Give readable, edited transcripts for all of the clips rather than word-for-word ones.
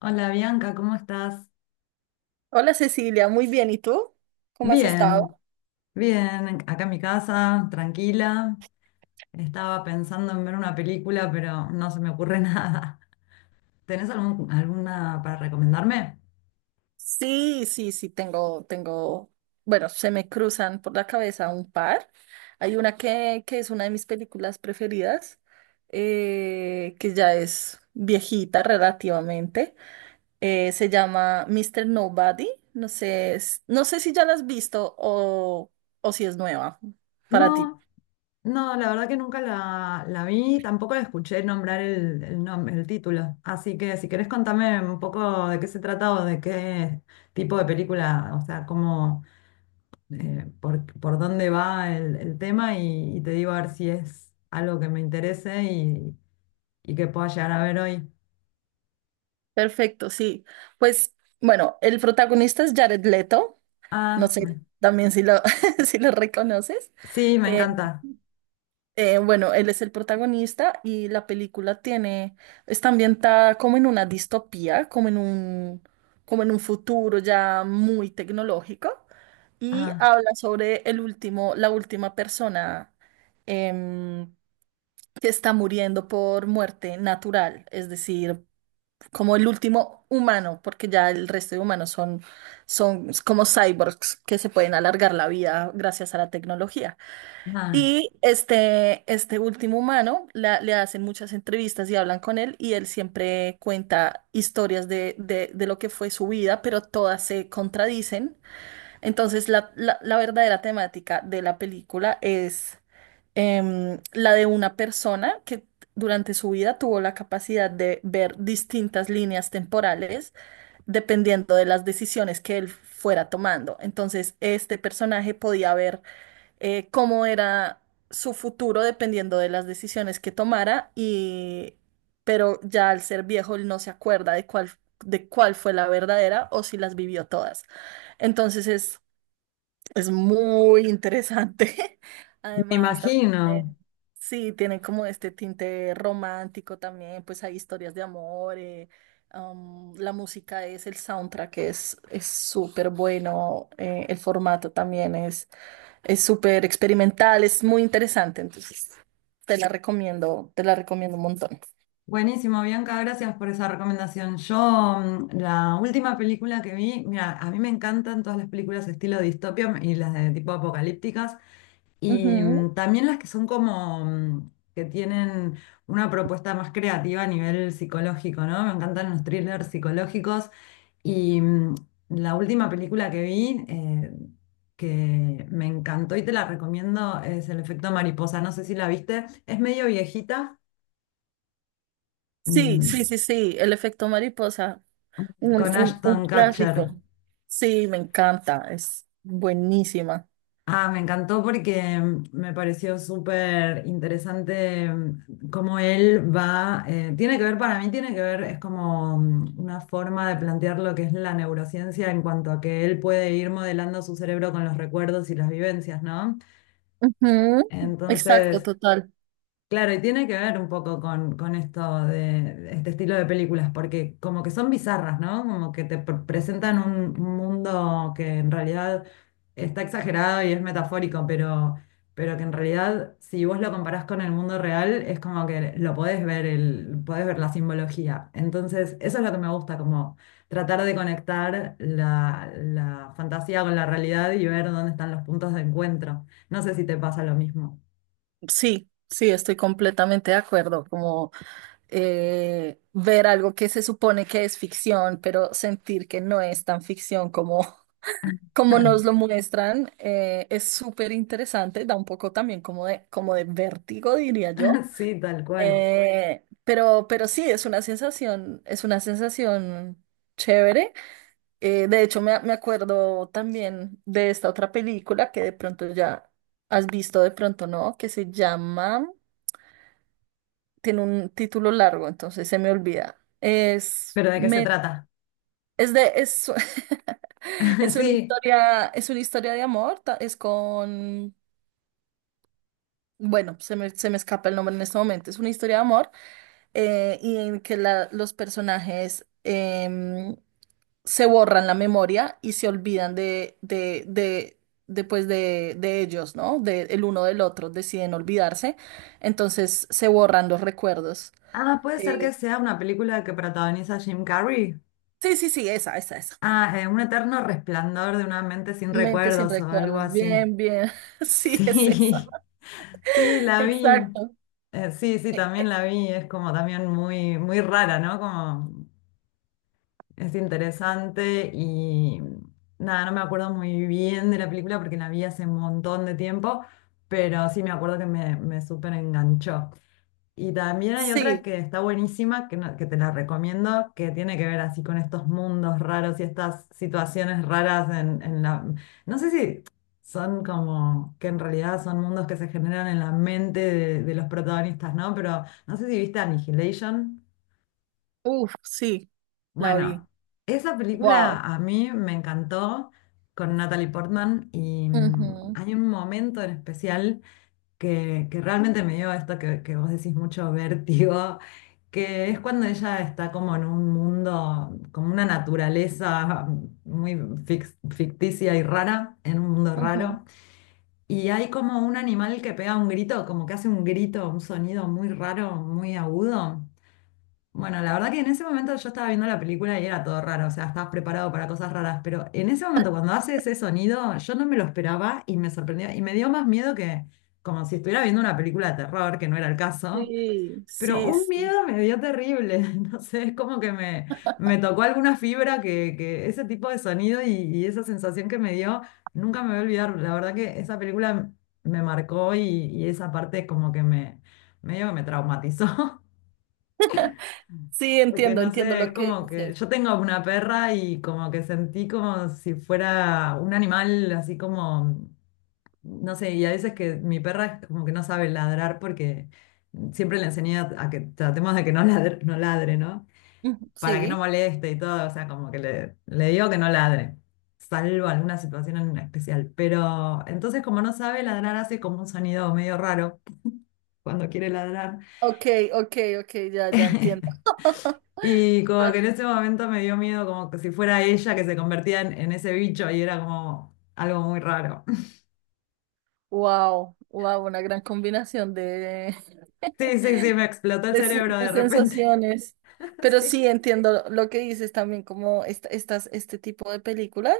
Hola Bianca, ¿cómo estás? Hola Cecilia, muy bien. ¿Y tú? ¿Cómo has Bien, estado? bien, acá en mi casa, tranquila. Estaba pensando en ver una película, pero no se me ocurre nada. ¿Tenés alguna para recomendarme? Sí, sí, sí, tengo, tengo, bueno, se me cruzan por la cabeza un par. Hay una que es una de mis películas preferidas, que ya es viejita relativamente. Se llama Mister Nobody. No sé, no sé si ya la has visto o si es nueva para ti. No, no, la verdad que nunca la vi, tampoco la escuché nombrar el, el título. Así que si querés contame un poco de qué se trata o de qué tipo de película, o sea, cómo, por dónde va el tema y te digo a ver si es algo que me interese y que pueda llegar a ver hoy. Perfecto, sí. Pues bueno, el protagonista es Jared Leto. No Ah, me- sé también si lo, si lo reconoces. sí, me Eh, encanta. Bueno, él es el protagonista y está ambientada como en una distopía, como en como en un futuro ya muy tecnológico y Ah, habla sobre la última persona em, que está muriendo por muerte natural, es decir, como el último humano, porque ya el resto de humanos son como cyborgs que se pueden alargar la vida gracias a la tecnología. ah, Y este último humano le hacen muchas entrevistas y hablan con él y él siempre cuenta historias de lo que fue su vida, pero todas se contradicen. Entonces la verdadera temática de la película es la de una persona que durante su vida tuvo la capacidad de ver distintas líneas temporales dependiendo de las decisiones que él fuera tomando. Entonces, este personaje podía ver cómo era su futuro dependiendo de las decisiones que tomara pero ya al ser viejo él no se acuerda de cuál fue la verdadera o si las vivió todas. Entonces es es muy interesante. me Además, también, imagino. sí, tienen como este tinte romántico también, pues hay historias de amor, la música el soundtrack es súper bueno, el formato también es súper experimental, es muy interesante, entonces te la recomiendo un montón. Buenísimo, Bianca, gracias por esa recomendación. Yo, la última película que vi, mira, a mí me encantan todas las películas estilo distopia y las de tipo apocalípticas. Y Ujú. mm, también las que son como que tienen una propuesta más creativa a nivel psicológico, ¿no? Me encantan los thrillers psicológicos. Y la última película que vi, que me encantó y te la recomiendo, es El efecto mariposa. No sé si la viste. Es medio viejita, Sí, sí, mm, sí, sí, el efecto mariposa. Con Un Ashton Kutcher. clásico. Sí, me encanta. Es buenísima. Ah, me encantó porque me pareció súper interesante, cómo él va, tiene que ver, para mí tiene que ver, es como una forma de plantear lo que es la neurociencia en cuanto a que él puede ir modelando su cerebro con los recuerdos y las vivencias, ¿no? Ujú. Exacto, Entonces. total. Claro, y tiene que ver un poco con esto de este estilo de películas, porque como que son bizarras, ¿no? Como que te presentan un mundo que en realidad está exagerado y es metafórico, pero que en realidad si vos lo comparás con el mundo real, es como que lo podés ver, podés ver la simbología. Entonces, eso es lo que me gusta, como tratar de conectar la fantasía con la realidad y ver dónde están los puntos de encuentro. No sé si te pasa lo mismo. Sí, sí, estoy completamente de acuerdo. Como Ver algo que se supone que es ficción, pero sentir que no es tan ficción como nos lo muestran, es súper interesante. Da un poco también como como de vértigo, diría yo. Sí, tal cual. Pero sí, es una es una sensación chévere. De hecho, me acuerdo también de esta otra película que de pronto ya has visto, de pronto no, que se llama, tiene un título largo, entonces se me olvida. Es, ¿Pero de qué se me, trata? es de, es, Sí. Es una historia de amor, bueno, se me escapa el nombre en este momento, es una historia de amor y en que los personajes se borran la memoria y se olvidan de ellos, ¿no? De, el uno del otro, deciden olvidarse, entonces se borran los recuerdos. Ah, puede ser Eh, que sea una película que protagoniza Jim Carrey. sí, sí, sí, esa, esa, esa. Ah, Un eterno resplandor de una mente sin Mente sin recuerdos o algo recuerdos, así. bien, bien, sí, es esa, Sí, sí, la vi. exacto. Sí, sí, Eh, también eh, la vi. Es como también muy, muy rara, ¿no? Como es interesante y nada, no me acuerdo muy bien de la película porque la vi hace un montón de tiempo, pero sí me acuerdo que me súper enganchó. Y también hay otra sí, que está buenísima, que, te la recomiendo, que tiene que ver así con estos mundos raros y estas situaciones raras en la. No sé si son como, que en realidad son mundos que se generan en la mente de los protagonistas, ¿no? Pero no sé si viste Annihilation. uff, sí, la Bueno, vi, esa película wow. a mí me encantó con Natalie Portman y Ujú, hay un momento en especial que realmente me dio esto que vos decís mucho vértigo, que es cuando ella está como en un mundo, como una naturaleza muy ficticia y rara, en un mundo ujú. raro, y hay como un animal que pega un grito, como que hace un grito, un sonido muy raro, muy agudo. Bueno, la verdad que en ese momento yo estaba viendo la película y era todo raro, o sea, estabas preparado para cosas raras, pero en ese momento cuando hace ese sonido, yo no me lo esperaba y me sorprendió y me dio más miedo que como si estuviera viendo una película de terror, que no era el caso, Sí, pero sí, un sí. miedo me dio terrible, no sé, es como que me tocó alguna fibra que ese tipo de sonido y esa sensación que me dio, nunca me voy a olvidar, la verdad que esa película me marcó y esa parte como que medio que me traumatizó. Sí, Porque entiendo, no entiendo sé, lo es que como que dices. yo tengo una perra y como que sentí como si fuera un animal así como, no sé, y a veces que mi perra es como que no sabe ladrar porque siempre le enseñé a que tratemos de que no ladre, no ladre, ¿no? Ujú. Para que no Sí. moleste y todo, o sea, como que le digo que no ladre, salvo alguna situación en especial. Pero entonces como no sabe ladrar, hace como un sonido medio raro cuando quiere ladrar. Ok, ok, ok, ya, ya entiendo. Y como que en ese momento me dio miedo, como que si fuera ella que se convertía en ese bicho y era como algo muy raro. Wow, wow, una gran combinación Sí, sí, sí, me explotó el cerebro de de repente. sensaciones. Pero Sí, sí entiendo lo que dices también, como estas, este tipo de películas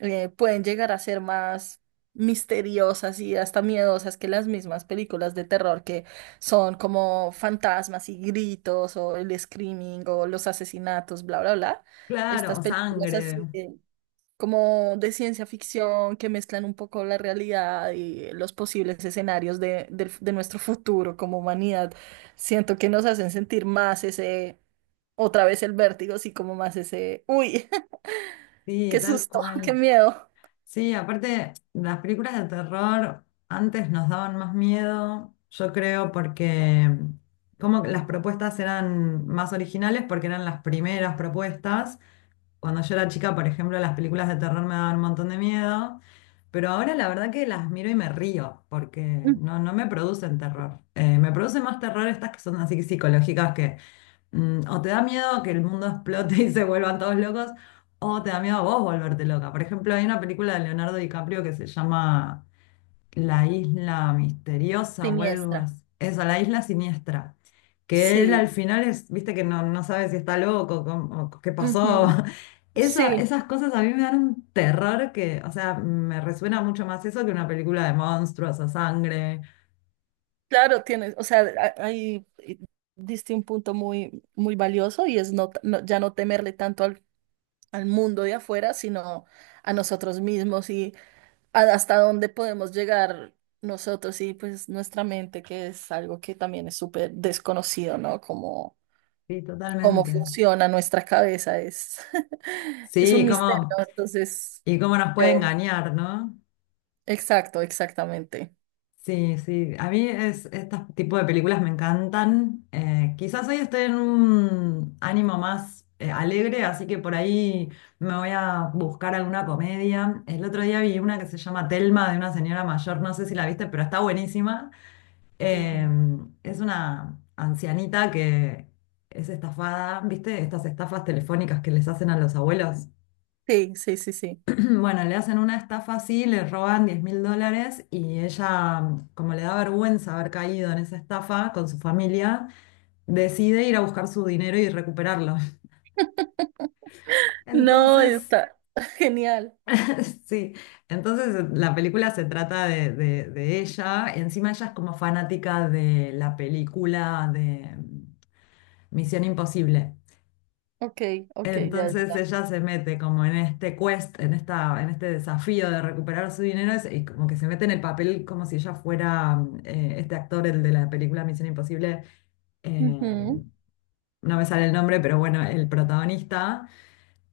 pueden llegar a ser más misteriosas y hasta miedosas que las mismas películas de terror que son como fantasmas y gritos o el screaming o los asesinatos, bla, bla, bla. claro, Estas o películas sangre. así como de ciencia ficción que mezclan un poco la realidad y los posibles escenarios de nuestro futuro como humanidad. Siento que nos hacen sentir más otra vez el vértigo, así como más ese, uy, Sí, qué tal susto, qué cual. miedo. Sí, aparte, las películas de terror antes nos daban más miedo, yo creo, porque como que las propuestas eran más originales, porque eran las primeras propuestas. Cuando yo era chica, por ejemplo, las películas de terror me daban un montón de miedo, pero ahora la verdad que las miro y me río, porque Mm. no, no me producen terror. Me producen más terror estas que son así psicológicas que o te da miedo que el mundo explote y se vuelvan todos locos, o te da miedo a vos volverte loca. Por ejemplo, hay una película de Leonardo DiCaprio que se llama la isla misteriosa o algo Siniestra. así. Eso, la isla siniestra. Que él al Sí. final es, viste que no, no sabe si está loco o qué pasó. Ujú. Esa- Sí, esas cosas a mí me dan un terror que, o sea, me resuena mucho más eso que una película de monstruos o sangre. claro, tienes, o sea, ahí diste un punto muy, muy valioso y es no, ya no temerle tanto al mundo de afuera, sino a nosotros mismos, hasta dónde podemos llegar nosotros y pues nuestra mente, que es algo que también es súper desconocido, ¿no? Como Sí, cómo totalmente. funciona nuestra cabeza es, es un Sí, misterio, cómo, ¿no? Entonces, y cómo nos puede chévere. engañar, ¿no? Exacto, exactamente. Sí, sí, a mí es, este tipo de películas me encantan. Quizás hoy estoy en un ánimo más alegre, así que por ahí me voy a buscar alguna comedia. El otro día vi una que se llama Telma de una señora mayor, no sé si la viste, pero está buenísima. Eh, Ujú. es una ancianita que es estafada, ¿viste? Estas estafas telefónicas que les hacen a los abuelos. Sí, sí, sí, sí. Bueno, le hacen una estafa así, le roban 10.000 dólares y ella, como le da vergüenza haber caído en esa estafa con su familia, decide ir a buscar su dinero y recuperarlo. No, Entonces, está genial. sí, entonces la película se trata de, de ella. Encima ella es como fanática de la película de Misión Imposible. Ok, ok, ya, Entonces ya. ella se mete como en este quest, en esta, en este desafío de recuperar su dinero y como que se mete en el papel como si ella fuera este actor, el de la película Misión Imposible, eh, Ujú. no me sale el nombre, pero bueno, el protagonista.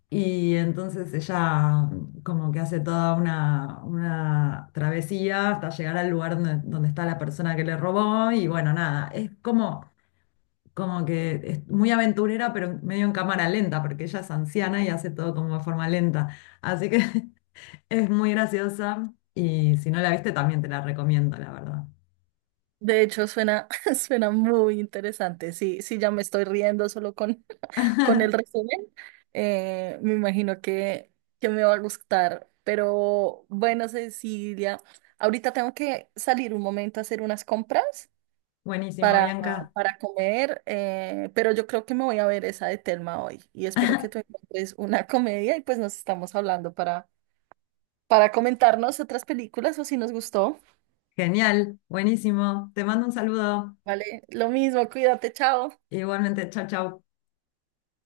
Y entonces ella como que hace toda una travesía hasta llegar al lugar donde está la persona que le robó y bueno, nada, es como que es muy aventurera, pero medio en cámara lenta, porque ella es anciana y hace todo como de forma lenta. Así que es muy graciosa y si no la viste también te la recomiendo, la verdad. De hecho, suena, suena muy interesante. Sí, sí, ya me estoy riendo solo con el resumen, me imagino que me va a gustar. Pero bueno, Cecilia, ahorita tengo que salir un momento a hacer unas compras Buenísimo, para, Bianca. para comer, pero yo creo que me voy a ver esa de Telma hoy y espero que tú encuentres una comedia y pues nos estamos hablando para comentarnos otras películas o si nos gustó. Genial, buenísimo. Te mando un saludo. Vale, lo mismo, cuídate, chao. Igualmente, chao, chao.